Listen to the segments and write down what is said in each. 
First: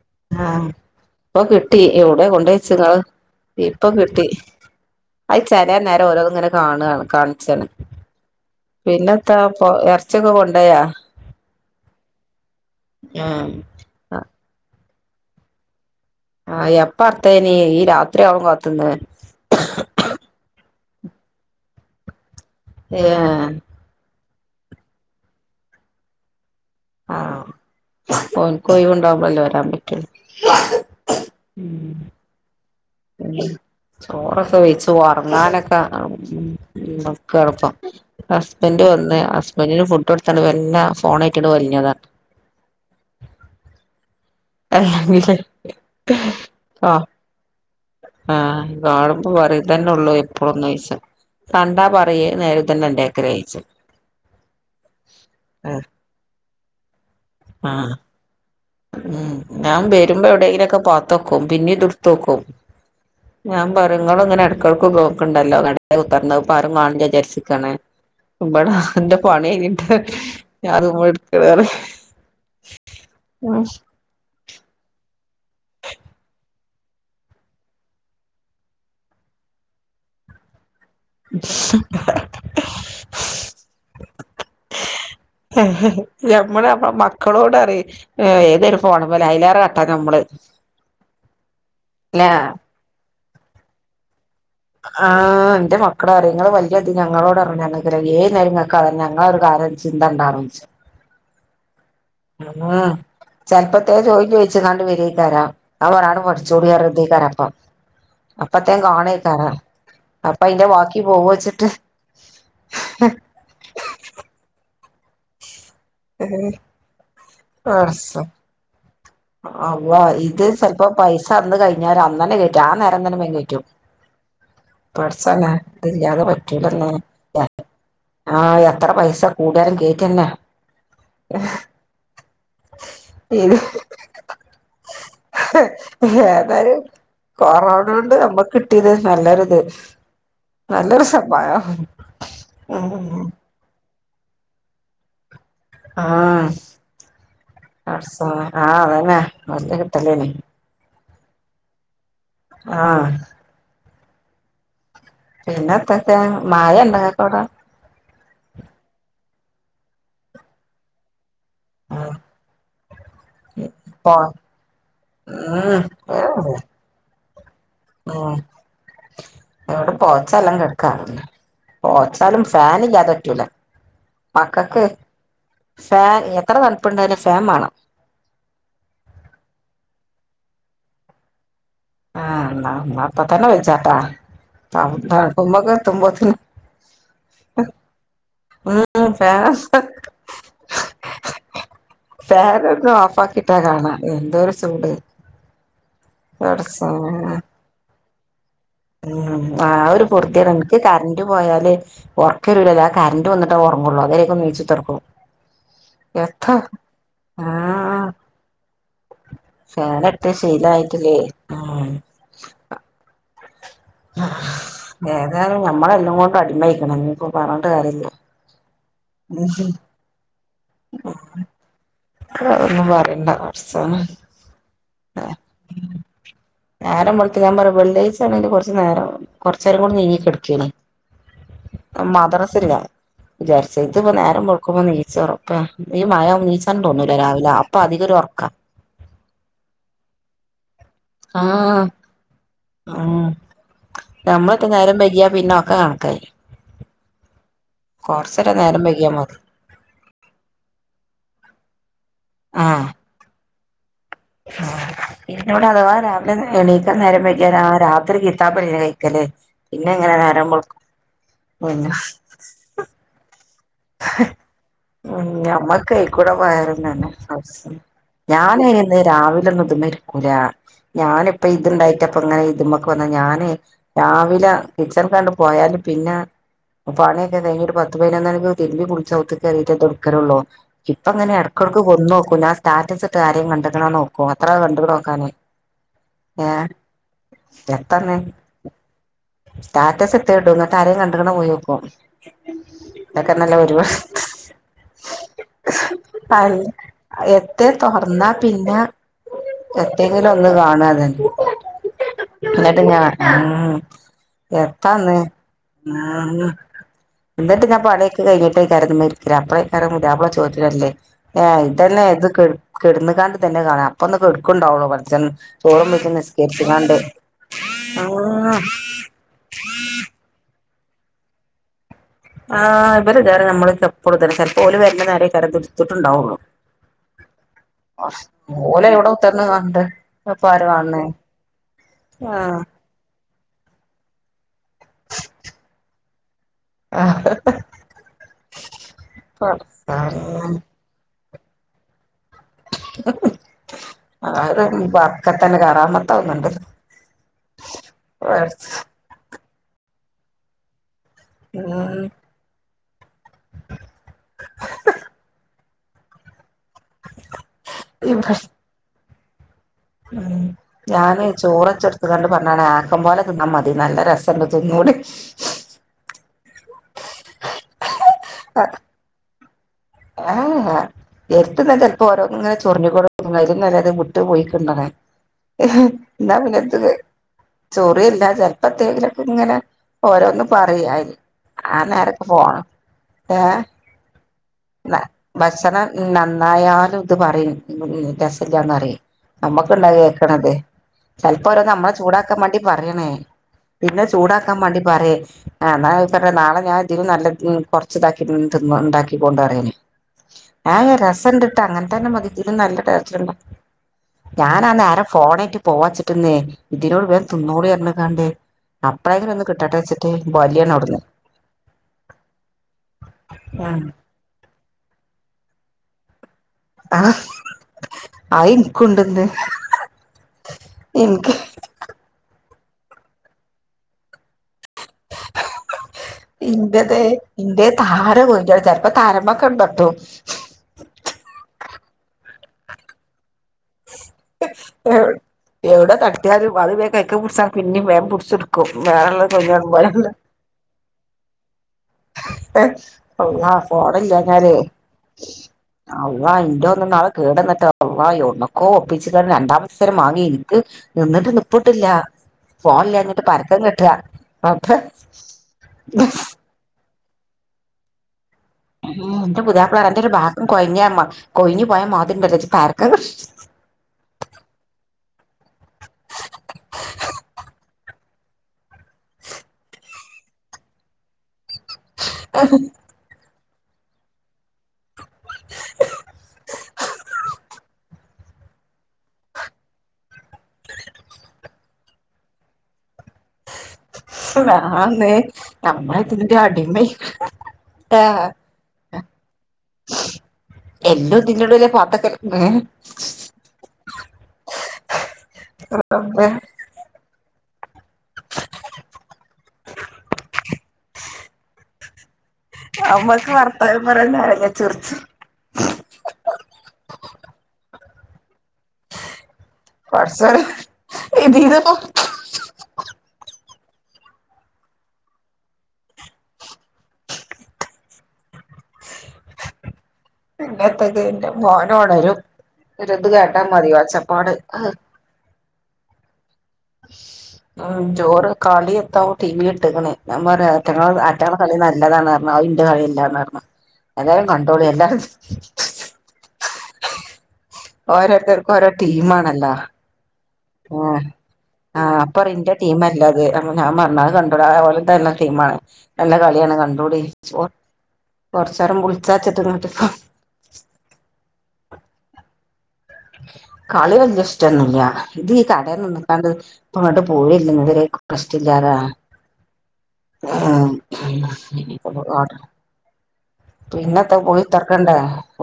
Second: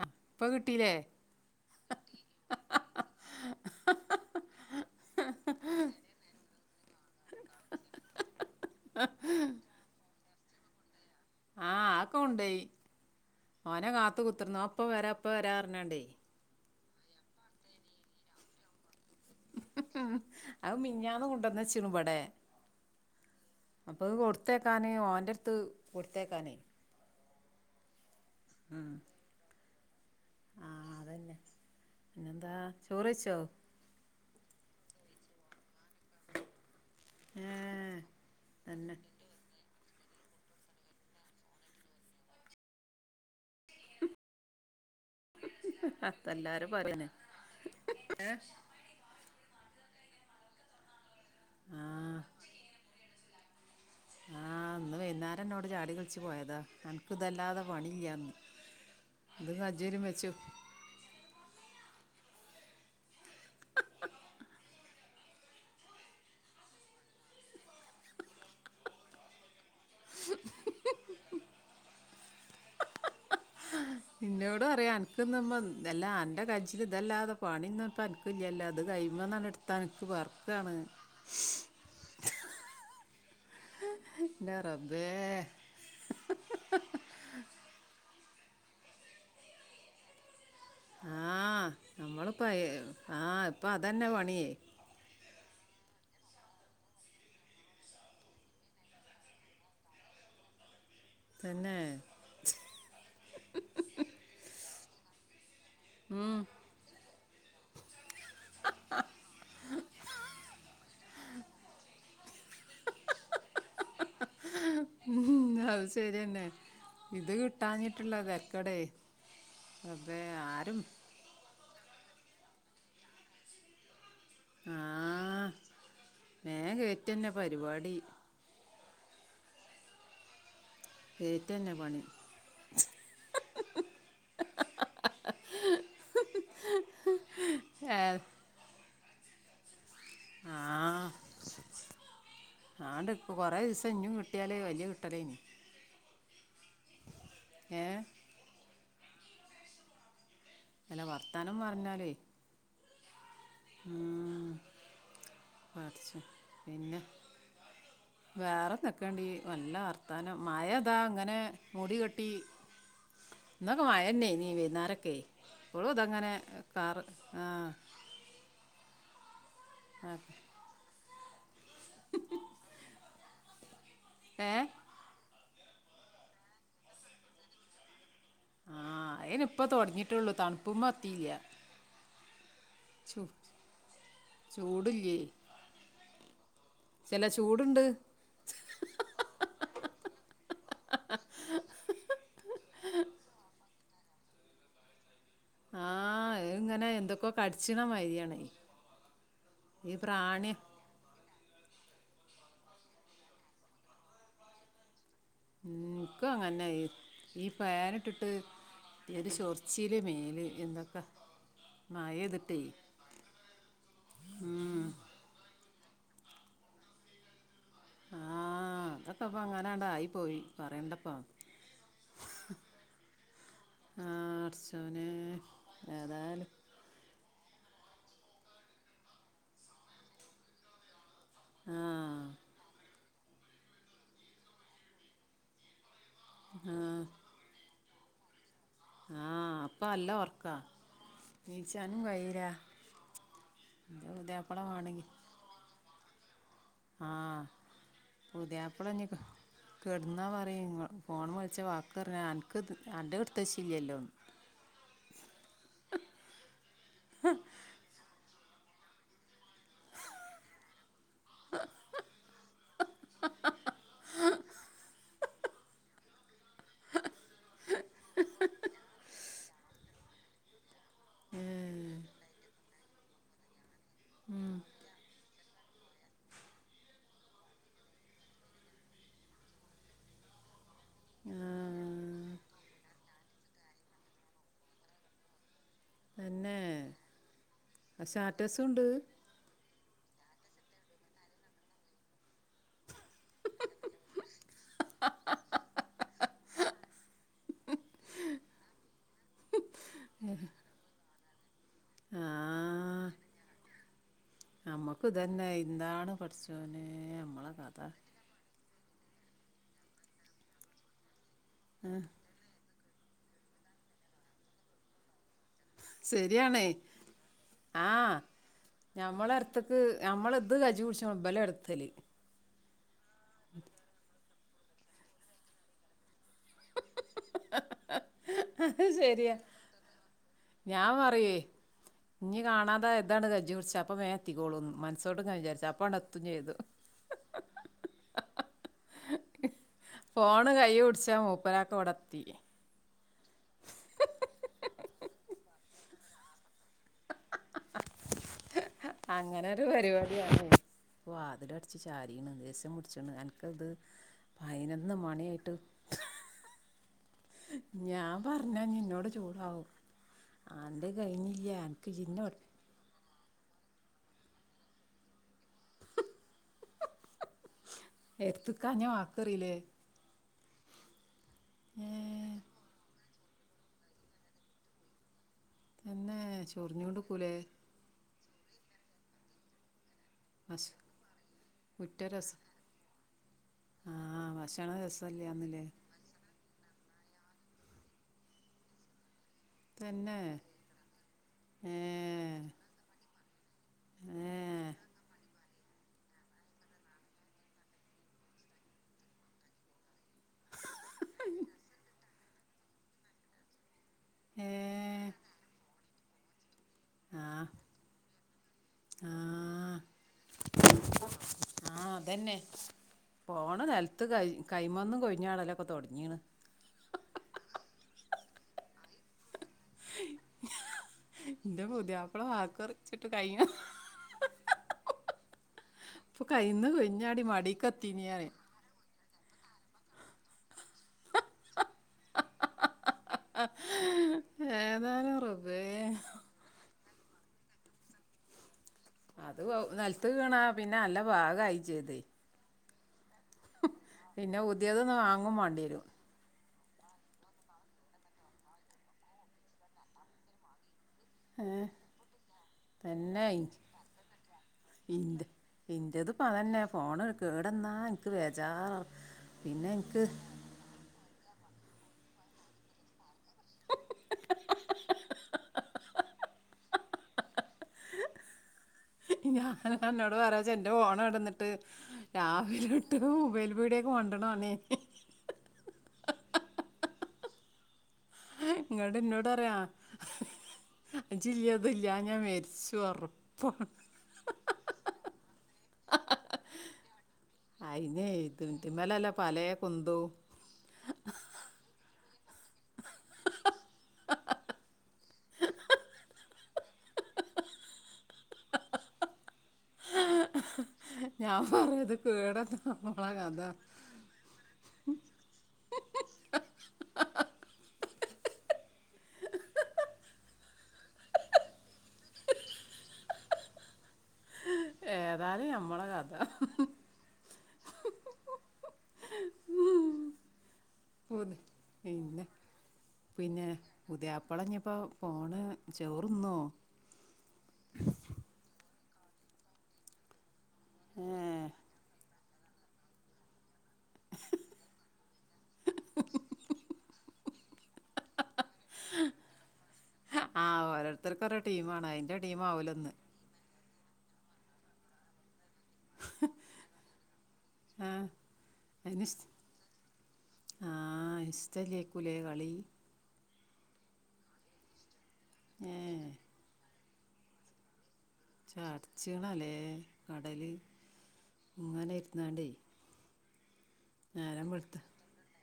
ആ, ഇപ്പൊ ആഹ് കിട്ടിയില്ലേ ഇപ്പൊ കിട്ടി എവ്ട്യൊ കൊണ്ടേച്ചതാ ഇപ്പൊ കിട്ടി. അയി ചെലെ നേരം ഓരോന്നിങ്ങനെ കാണാണ് കാണിച്ചാണ്. പിന്നെത്താ പ്പൊ എറച്ചിയൊക്കെ കൊണ്ടോയാ? ആഹ് ആ ഒക്കെ കൊണ്ടോയ്. ആഹ് ഓനെ കാത്ത് കുത്തർന്ന് ഓൻ ഇപ്പ വരാ ഇപ്പ വരാ പറഞ്ഞോണ്ടേ. ആഹ് എപ്പ അർത്തേനി ഈ രാത്രിയാവാൻ കാത്ത് ന്നത്. ഉ ഉ ഉം അത് മിഞ്ഞാന്ന് കൊണ്ടന്നച്ച്ണ് വ്വടെ. ഏഹ് കൊടുത്തയക്കാന് ഓൻ്റെടുത്ത് കൊടുത്തയക്കാനേ ആഹ് ഓന്ക്കൊയിവ്ണ്ടാവുമ്പളല്ലേ വരാൻ പറ്റൊള്ളു. ആഹ് അതന്നെ പിന്നെ എന്താ. ഉം ചോറൊക്കെ വെയ്ച്ച് ഒർങ്ങാനൊ ഏ [unintelligible] ഹസ്ബന്റ് തന്നെ വന്ന് ഹസ്ബന്റിന് ഫുഡ് കൊടു ത്തിട്ട് മെല്ല ഫോണായിട്ടിട് വലിഞ്ഞതാ. [unintelligible] അതെല്ലാരും പറയുന്നേ ആഹ് ആ കാണുമ്പോ പറിം. ഇതന്നെ ഒള്ളു ഇപ്പോന്ന് ചോയ്ച്ചും ആ കണ്ടാ പറയേ നേര തന്നെ ഇണ്ടാക്കലേ യ്ച്ചും. ആ ഇന്ന് വൈന്നേരം ഇന്നോട് ചാടി കള്ച്ച് പോയതാണ്. അൻക്ക് ഇതല്ലാതെ ആഹ് പണില്ലാന്ന്. ഉം ഞാൻ വരുമ്പോ എവിടെയെങ്കിലൊക്കെ പാത്തുക്കും പിന്നീടെടുത്തുക്കും. ഞാൻ പറയും ഇങ്ങള് ഇങ്ങനെ ഇടക്കെടക്ക് ബ്ലോക്കി‌ണ്ടല്ലോ [unintelligible] അത് ആരും കാണില്ല വിചാരിച്ചിക്കാണ്. ഇബട എന്റെ പണി കയിഞ്ഞിട്ട് ഞാ ഇതുമ്മേ [unintelligible] ആ ഇന്നോട് പറയും അനക്കിന്ന് എല്ലാ അന്റ കയിച്ചിൽ ഇതല്ലാതെ പണിന്നൊന്നും അനക്ക് ഇല്ലല്ലോ ഇത് കയ്മ [unintelligible] എടുത്താ അനക്ക് വെറക്കാണ്. [unintelligible] എൻ്റെ റബ്ബേ നമ്മ നമ്മള മക്കളോട് പറയെ ഏ ഏതൊരു ഫോണ് മ്മല് അയിലേറെ കട്ടാ നമ്മള് ആഹ് നമ്മളിപ്പ ആഹ് ഇപ്പ അതന്നെ പണിയേ ആഹ് എന്റെ മക്കളും പറയും വലിയ ഇത് ഞങ്ങളോട് പറഞ്ഞ് ഏത് നേരംങ്ങൾക്കതന്നേ ചിന്ത ഉണ്ടാവിച്ചു തന്നെ ഉം ചെലപ്പോത്തെ ചോദിച്ചങ്ങാണ്ട് വരായിക്കാരം ഉം. [unintelligible] അപ്പ അയിന്റെ ബാക്കി പോവോ വച്ചിട്ട് [unintelligible] ഉം അത് ശരിയന്നെ ഇത് കിട്ടാഞ്ഞിട്ടുള്ള പടച്ചോൻ തെരക്കേടെ അള്ളാ ഇത് ചെല്പപോ പൈസ അന്ന് കയി ഞ അന്നന്നെ കേറ്റു ആഹ് നേരന്നവേം കേറ്റും ആ പടച്ചോനെ ഇതില്ലാതെ മേ പറ്റൂലന്നേ കയറ്റന്നെ പരിപാടി ആഹ് എത്ര പൈസ കൂടിയാലും കേറ്റന്നെ കേറ്റന്നെ പണി ഇത് ഏതായാലും ഏ, കൊറോണോണ്ട് നമ്മക്ക് കിട്ടി ത് നല്ലൊരുത് നല്ലൊരു ആ [unintelligible] ഞ്ഞും കിട്ടിയാലേ വലിയ കിട്ടലേന് ആഹ് ഏ [unintelligible] ആഹ് അതന്നെ വല്യ കിട്ടലേനി അല്ല വർത്താനം പറഞ്ഞാലേ ആഹ് ഉം പിന്നെ എന്തക്കെ പഠിച്ചോ. മയ ഇണ്ട ഇങ്ങക്കവിടെ വേറെന്തെക്കണ്ടി നല്ല വർത്താനം മയതാ ഇങ്ങനെ മുടികെട്ടി ഇന്നൊക്കെ പോ മയന്നേ നീ വയ്ന്നേരൊക്കെ ഉം ഇപ്പളും ഇതങ്ങനെ കാറ് ആ ഉം ഇവിടെ ആ, പോച്ചെല്ലാം കെടക്കാ പോച്ചാലും ഫാനില്ലാതെ പറ്റൂല ഏ മക്കക്ക് ഫാൻ എത്ര തണുപ്പുണ്ടേലും ഫാൻ വേണം മയ അയിനി ഇപ്പ തൊടങ്ങിട്ടുള്ളൂ തണുപ്പ എത്തിയില്ല ആഹ് എന്ന ചൂ അപ്പ തന്നെ വെച്ചാട്ടാ ആഹ് ചൂടില്ലേ തണുക്കുമ്പക്ക എത്തുമ്പോത്തിനും ചില ചൂടുണ്ട് ഉം ഫേൻ [unintelligible] ഫാൻ ഒന്ന് ഓഫ് ആക്കിട്ടാ കാണാ എന്തൊരു ചൂട് ആഹ് ഇങ്ങനെ പടച്ചോനെ എന്തൊക്കോ കടിച്ചണ മാരിയാണ് ഉം ആഹ് ഒരു പൊർതിയാണ് എനിക്ക് കറന്റ് പോയാല് ഒറക്ക് വരൂല ഞാൻ കറണ്ട് വന്നിട്ട് ഒറങ്ങൊള്ളൊ അത് വരെക്ക് ണീച്ചു കുത്ത്ർക്കും ഒക്കെഅങ്ങനെ ഈ ആഹ് പാനിട്ടിട്ട്. ഒരു ചൊർച്ചിയില് ഫാനിട്ട് മേല് എന്തൊക്കെ ശീലായിട്ടില്ലേ ഉം മയേ തിട്ടേ ഏതായാലും ഞമ്മളെല്ലാം കൊണ്ടും അടിമയിക്കണ് നിപ്പോ പറഞ്ഞണ്ട കാര്യല്ല. ആ അതൊക്കെ അപ്പ അങ്ങനൊണ്ടായി പോയി പറയണ്ടപ്പ ആഹ് ഒന്നും പറയണ്ട പടച്ചോനെ ആ അർച്ചോനെ ഏതായാലും നേരം വളത്ത ഞാൻ പറ വെള്ളാഴ്ച ആണെങ്കിൽ കുറച്ച നേരം കൊറച്ച നേരം കൂടി നീങ്ങ കിടക്കെനി ആ മദ്രസ ഇല്ല. വിചാരിച്ച ഇതിപ്പോ നേരം വെക്കുമ്പോ നീച്ച ഉറപ് ഈ മഴം നീച്ച ആ കൻ തോന്നൂില്ല രാവിലെ അപ്പൊ അധികം ഉറക്കാ. ആ അപ്പ അല്ല ഉർക്കാ. ആഹ അ എൻ്റെ പുതിയാപ്പള നമ്മളത്ര നേരം വേണമെങ്കിൽ വൈകിയ പിന്നെ ഒക്കെ കാണ കയി ആ നേരം പുതിയാപ്പളഞ്ഞി വൈകിയാ മതി കിടന്നാ പറയും ഫോണൊമേ കളിച്ച ചീത്ത പറഞ്ഞ അനക്ക് അന്റെ അടുത്ത് വെച്ചില്ലല്ലോ. ആ ഇന്നോട് അഥവാ രാവിലെ എണീക്കൻ നേരം വെയിക്കി ആ രാത്രി ഇത്താപ്പെ കഴിക്കല്ലേ പിന്നെ ങ്ങനെ നേര വെൾക്കും [unintelligible] ഞമ്മക്കയിക്കൂടെ പോയരുന്നന്നെ അവസ ഞാന് ന്ന് രാവില ന്നും ഇതരിക്കൂല. ഞാനിപ്പ ഏഹ്. ത്ണ്ടായിട്ടപ്പ ഇങ്ങനെ ഇതുമൊക്കെ ഞാന് രാവിലെ ഉം. കിച്ചൺ കണ്ട് പോയാല്. പിന്നെ പണിയൊക്കെ തങ്ങിട്ട് പത്ത് പയ്‌ന്മണി തീര്ബി കുളിച് ആവുത്ക്ക് കയറിട്ട എടുക്കലള്ളു. ഇപ്പൊ അങ്ങനെ ഇടക്ക ഇടക്ക് കൊന്നു നോക്കൂ ആഹ്. ആ സ്റ്റാറ്റസ് ഇട്ടത് ആരെങ്കിലും. ക കണ്ടണ നോക്കും അത്ര കണ്ട നോക്കാനെ ഏ സ്റ്റാറ്റസ് ട് സ്റ്റാറ്റസ് ഇടത്ത് ഇടും എന്നിട്ട് ആരേും കണ്ട്ക്ക്ണൊ ന്ന് പോയൊക്കും. ഇതൊക്കെ നല്ല ഒരുവ [unintelligible] അ എത്ര തുൊറന്നാ പിന്നെ എറ്റങ്കിലും ഒന്നും കാണാതന്നെ [unintelligible] ന്നിട്ട് ഞാൻ ആഹ്. നമ്മുക്ക് എത്താന്ന് തന്നെ ന്താണ് ഉം പഠിച്ചോന നമ്മളെ കഥ. [unintelligible] അപ്ലൈക്കാരം പുതിയാപ്പിള ചോറ്റിന് വരല്ല്. എ ഇതെന്നെ [unintelligible] തന്നെ കാണ അപ്പന്നൊക്കെ എടുക്കുണ്ടാവുള്ളു. ഭ ചോറും വയിച് നിസ്കരിച്ച്കണ്ട്. ആഹ ഞമ്മള ടുത്തക്ക് ഞമ്മള ത് കജി പിടിച്ച മബലം എടുത്ത്. ആ ഇവര് നേറെ നമ്മള് എപ്പോഴും. തന്നെ ചിലപ്പോ അവര് വരണ നേരെ കരം ഇടുത്തിട്ടുണ്ടാവുള്ളു. അത് ഓലെ വടെ ശരിയാ. ഉത്തർന്ന് കണ്ട് ഇപ്പരു കാണ് ഇനി കാണാത ഇതാണ് കജി പുടിച അപ്പ മേ എത്തിക്കോളൂന്ന്. മനസ്സോട്ട ക ചാരിച്ച അപ്പ എത്തും ചെയ്തു. ആആ [unintelligible] [unintelligible] തൊടത്തി [unintelligible] ബർക്കത്ത്. കറാമത്താവുന്ന്ണ്ട്. [unintelligible] അങ്ങനെ ഒരു പരിപാടിയാണ വാതില് അടിച്ചു ഉം ചാരിണ് ദേസംടിച്ച്. പതിനതിനൊന്ന് മണിയിട്ടും ഞാൻ പറഞ്ഞ നിന്നോട് ചൂടാവും. ഉ അന്റെ ഞാന് കഴിഞ്ഞില്ല ചോറച്ചെ അൻക്ക് ഇജ്ജ് ടുത്ത ഇന്നെ കണ്ട് പറഞ്ഞാണ്. ആക്കം പോലെ ആ മതി നല്ല രസണ്ട് തിന്നൂട്. എത്ത് നിക്കാഞ വക്കറില്ലേ? [unintelligible] എഴുത്തുനിന്ന ഏ ചേലപ്പോ ഓരോ ങ്ങനെ ചൊറിഞ്ഞു കൊണ്ടുനികും. [unintelligible] വിട്ടു പോയി കിണ്ടണേ ഹെ എന്നെ ന്നാ പിന്നെ എന്ത് ചൊറിഞ്ഞോണ്ട്ക്കൂലേ ചോറിയല്ലാ ചെിലപ്പത്തേകിലൊക്കെ ങ്ങനെ. ഓരോന്നും ഭക്ഷ പറയാ ആ ഉറ്റ നേരക്ക് രസ പോണം ഏ ആ ഭക്ഷണ ഭ രസല്ലാന്ന്ലേ ഭക്ഷണം നന്നായാലും ഇത് പറിം രസല്ലാന്നറീം. നമ്മക്ക്ണ്ടാ അഅ്‌ തന്നെ കേക്കണത് ചെലപ്പോ ഓരോ ഏ നമ്മളെ ചൂടാക്കാൻ മാണ്ടി പറ്യാണ്. പിന്നെ ഏ ചൂടാക്കാം മാണ്ടി പറ്യേ ആഹ് എന്നാ പറ നാളെ ഞാൻ ഇതിലും നല്ല കുറച്ച് ഇതാക്കിയിട്ടുണ്ട് [unintelligible] ആ രസംണ്ട്ട്ടാ അങ്ങന തന്നെ മതി തിലുംനല്ല ടെസ്റ്റ് - ഞാനാന്ന നേരെ ഏ ഫോണേട്ട് പോവാച്ചിട്ടന്നെ. ഇതിനോട് വേൻ ആ തിന്നുടിറിഞ്ഞിങ്ങണ്ട്. അപ്പഴെ കിന് എങ്ങനെ ഒന്ന് കിട്ടട്ടെ ആ വെച്ചിട്ട് വലിയാണ് അവിടുന്ന്. ആഹ് അതെന്നെ പോവണ നെല്ത്ത്. കൈമന്നും കൊയ്ഞാടലൊക്കെ തൊടങ്ങിണ്. ആ അയിൻക്കുണ്ട്ന്ന്. ഇന്റെ പുതിയാപ്പളാ വാക്കർ ച്‌ട്ടുകയ്യും ഇന്റെതെ കൊഴിഞ്ഞാടി ഇന്റെ മടീക്കെത്തീനി താനെ പറയും കോയ് ഞ്ഞാടും ചെലപ്പ പാരമ്മേ കൊണ്ടെത്തും എവ് ഏതായാലും റബ്ബേ എവടെ തട്ട്യാലും അത് വേ കൈക്കെ പുടിച്ച പിന്നിം വേം പുട്ച്ചും. അത് വൗ നെല്ത്ത് വീണാ പിന്നെ നല്ല പാകയി ചെയ്ത്. അള്ളാ ഫോണില്ലാ പിന്നെ ഞാല് പുതിയതൊന്ന് വാങ്ങും വാണ്ടിയരും അല്ലാഹ് ഇന്റെ ഇന്നാള് കേടന്ന്ട്ടെ അല്ലാഹ് യൗട് ന്‌ക്കോ ഒപ്പിച്ച് ങ്ങാണ്ട് രണ്ടാമത്ത് ഫോൺ മാങ്ങി എനിക്ക്. എന്ന്ട്ട് ഏഹ് നിപ്പ്ട്ടില്ല. ഫോണില്ലാഞ്ഞിട്ട് തന്നെ പരക്കം കെട്ടാ അപ്പ ഇന്റെ ഇന്റെതിപ്പോ അതന്നെ ഫോണ് കേടന്നാ ഇൻക്ക് വേ ഉം ന്റെ പുതാപ്പളാ പറ്യ അൻ്റൊരു ഭാഗം കൊയ്ഞ്ഞ് പോയാ മാതിരിണ്ടല്ലോ ജ്ജ് പരക്കെ ഞൻ അന്നോട് പറ്യാചാ ന്റെ ഫോണെടന്നിട്ട് രാവിലൊട്ട് മൊബൈൽ. പീടേക്ക് മണ്ട്ണ പണ്യേ നി ഇങ്ങട്ട് ഇന്നോടറ്യാ. ജില്യേ അത് ല്യാഞാ മെരിച്ചു ഒറ ആന്ന് ഞമ്മളതിന്റെ അടിമയ് [unintelligible] അയിനെ ത്‌ത് മലല്ലേ പലെ എല്ലോ ഇതിന്റുള്ളില് പാത്തക്കല് ഏ റബ്ബേ ണാം പർഞ്ഞത് കേട നമ്മളെ ഞമ്മക്ക് കഥ വർത്താനം പറ്യാൻ നേരല്ല ചിർച്ച്. പക്ഷെ ഇതിന്ന് പ്പം ഏതാലും നമ്മളെ കഥ പിന്നത്തെക്കെ ഇന്റെ പുതി- മോനോണരും. പിന്നെ ഒരിത് കേട്ടാ പിന്നെ മതി ഒച്ചപ്പാട് പുതിയപ്പളഞ്ഞ്പ്പോ ഫോണ് ചോറ്ന്നോ? പ്പൊ ടി വി ട്ട്ക്ക്ണ് ഞാം പറ്യാ ആറ്റങ്ങളെ ഏ ആറ്റങ്ങളെ കളി നല്ലതാണ ഉം അയിൻ ൻ്റെ കള്യല്ലാന്നർഞ്ഞ് എത്യാലും കണ്ടോളി എല്ലാരും [unintelligible] ഓരോര്ത്തർക്കും ഓരോ ടീമാണല്ലാ. ആ ഓരോരുത്തർക്ക് ഓരോ ആ ടീമാണ് അതിൻ്റെ അപ്പറീം ന്റെ ടീമാവില്ലെന്ന് ടീംമല്ലത്. അഅ് കണ്ടട ഓൽ തല്ല ടീമാ നല്ല കള്യാണ് കണ്ടൂടി ചോ ആ അയ്നിസ് ആ അയ്നിസ്റ്റലേക്കുലെ കളി. കളി വെല്ല്യെ ഇഷ്ടെന്നുല്ല ഇത് ഈ ഏ കടേ നിന്ന്ക്കാണ്ട് പ്പങ്ങട്ട് പോയില്ലങ്കില് കഷ്ടില്യാലേ ചടച്ചിണല്ലേ കടല് ഇനിയിപ്പോ ഇങ്ങനെ എന്തേലു ആട്ടെ ഇരുന്നാണ്ടേ പിന്നെത്തെ പോയി നേരം വെളുത്ത ഉത്തറക്കണ്ടേ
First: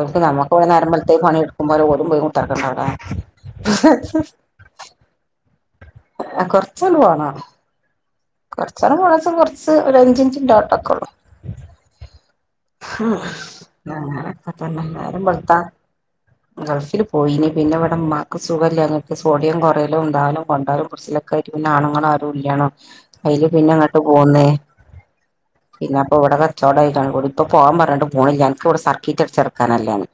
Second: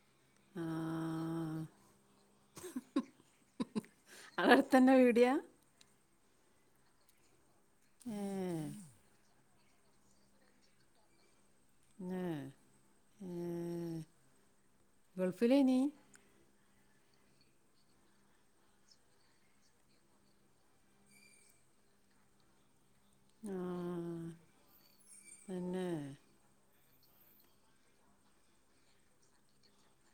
ഒക്ക് നമുക്ക് പോ ആ നേരമ്പേള്ത്തേക് പണിയെടുക്കും പോല ഓരും പോയിത്തറക്ക അതേലെ അവിടെ തന്നെ വീടിയാ ആ കൊർച്ചണ്ട് പോണം ഏ കൊർച്ചണ്ട് പോണച്ച കൊറ സ് ഒടെ [unintelligible] ഹമ് ഏ, അങ്ങനെയൊകെത്തന്നെ നേരംവെള്ത ഗൾഫിലേ നീ ഗൾഫിൽ പോയിനി പിന്നെ ഇവിടെ മാക്ക് സുഖമല്ലങ്ങക്ക് സോഡിയം കൊറെേലും ന്താകലും കൊണ്ടാലും പുടിച്ചാലോകെ ആയിട്ട് പിന്നെ ആണുങ്ങ ആരുഇല്യാണു അയിൽ ആ പിന്നെ ഇങ്ങട്ട് പോന്നേ തന്നെ പിന്നെ അപ്പൊ ഇവിടെ കച്ചവട [unintelligible] ഇപ്പോ പോവാൻ പറഞ്ഞിട്ട് പോണില്ല എനിക്കിവിടെ സർക്കിറ്റ് അടി കാണാറില്ല്യാന്ന്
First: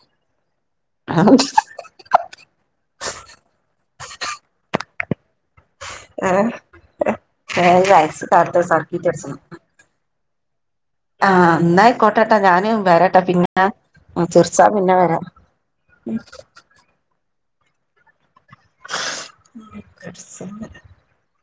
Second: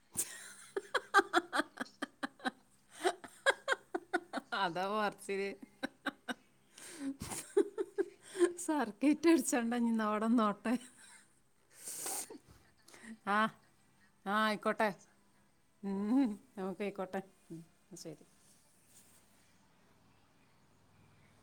അതാ പറിച്ചില് ആ സർക്കിട്ട് സർക്കിറ്റ് അടിച്ചണം അടിച്ചോണ്ട് ഇഞ്ഞിന്ന അവിടന്നോട്ടെ ആ ഇന്നായികോട്ടേട്ടോ ഞാനിപ്പം വരട്ട ആ പിന്നെ ആ ചിരിച്ചൻ ആയിക്കോട്ടെ പിന്നെ വരാം ഉം നമുക്കായിക്കോട്ടെ ഉം ശരി [unintelligible]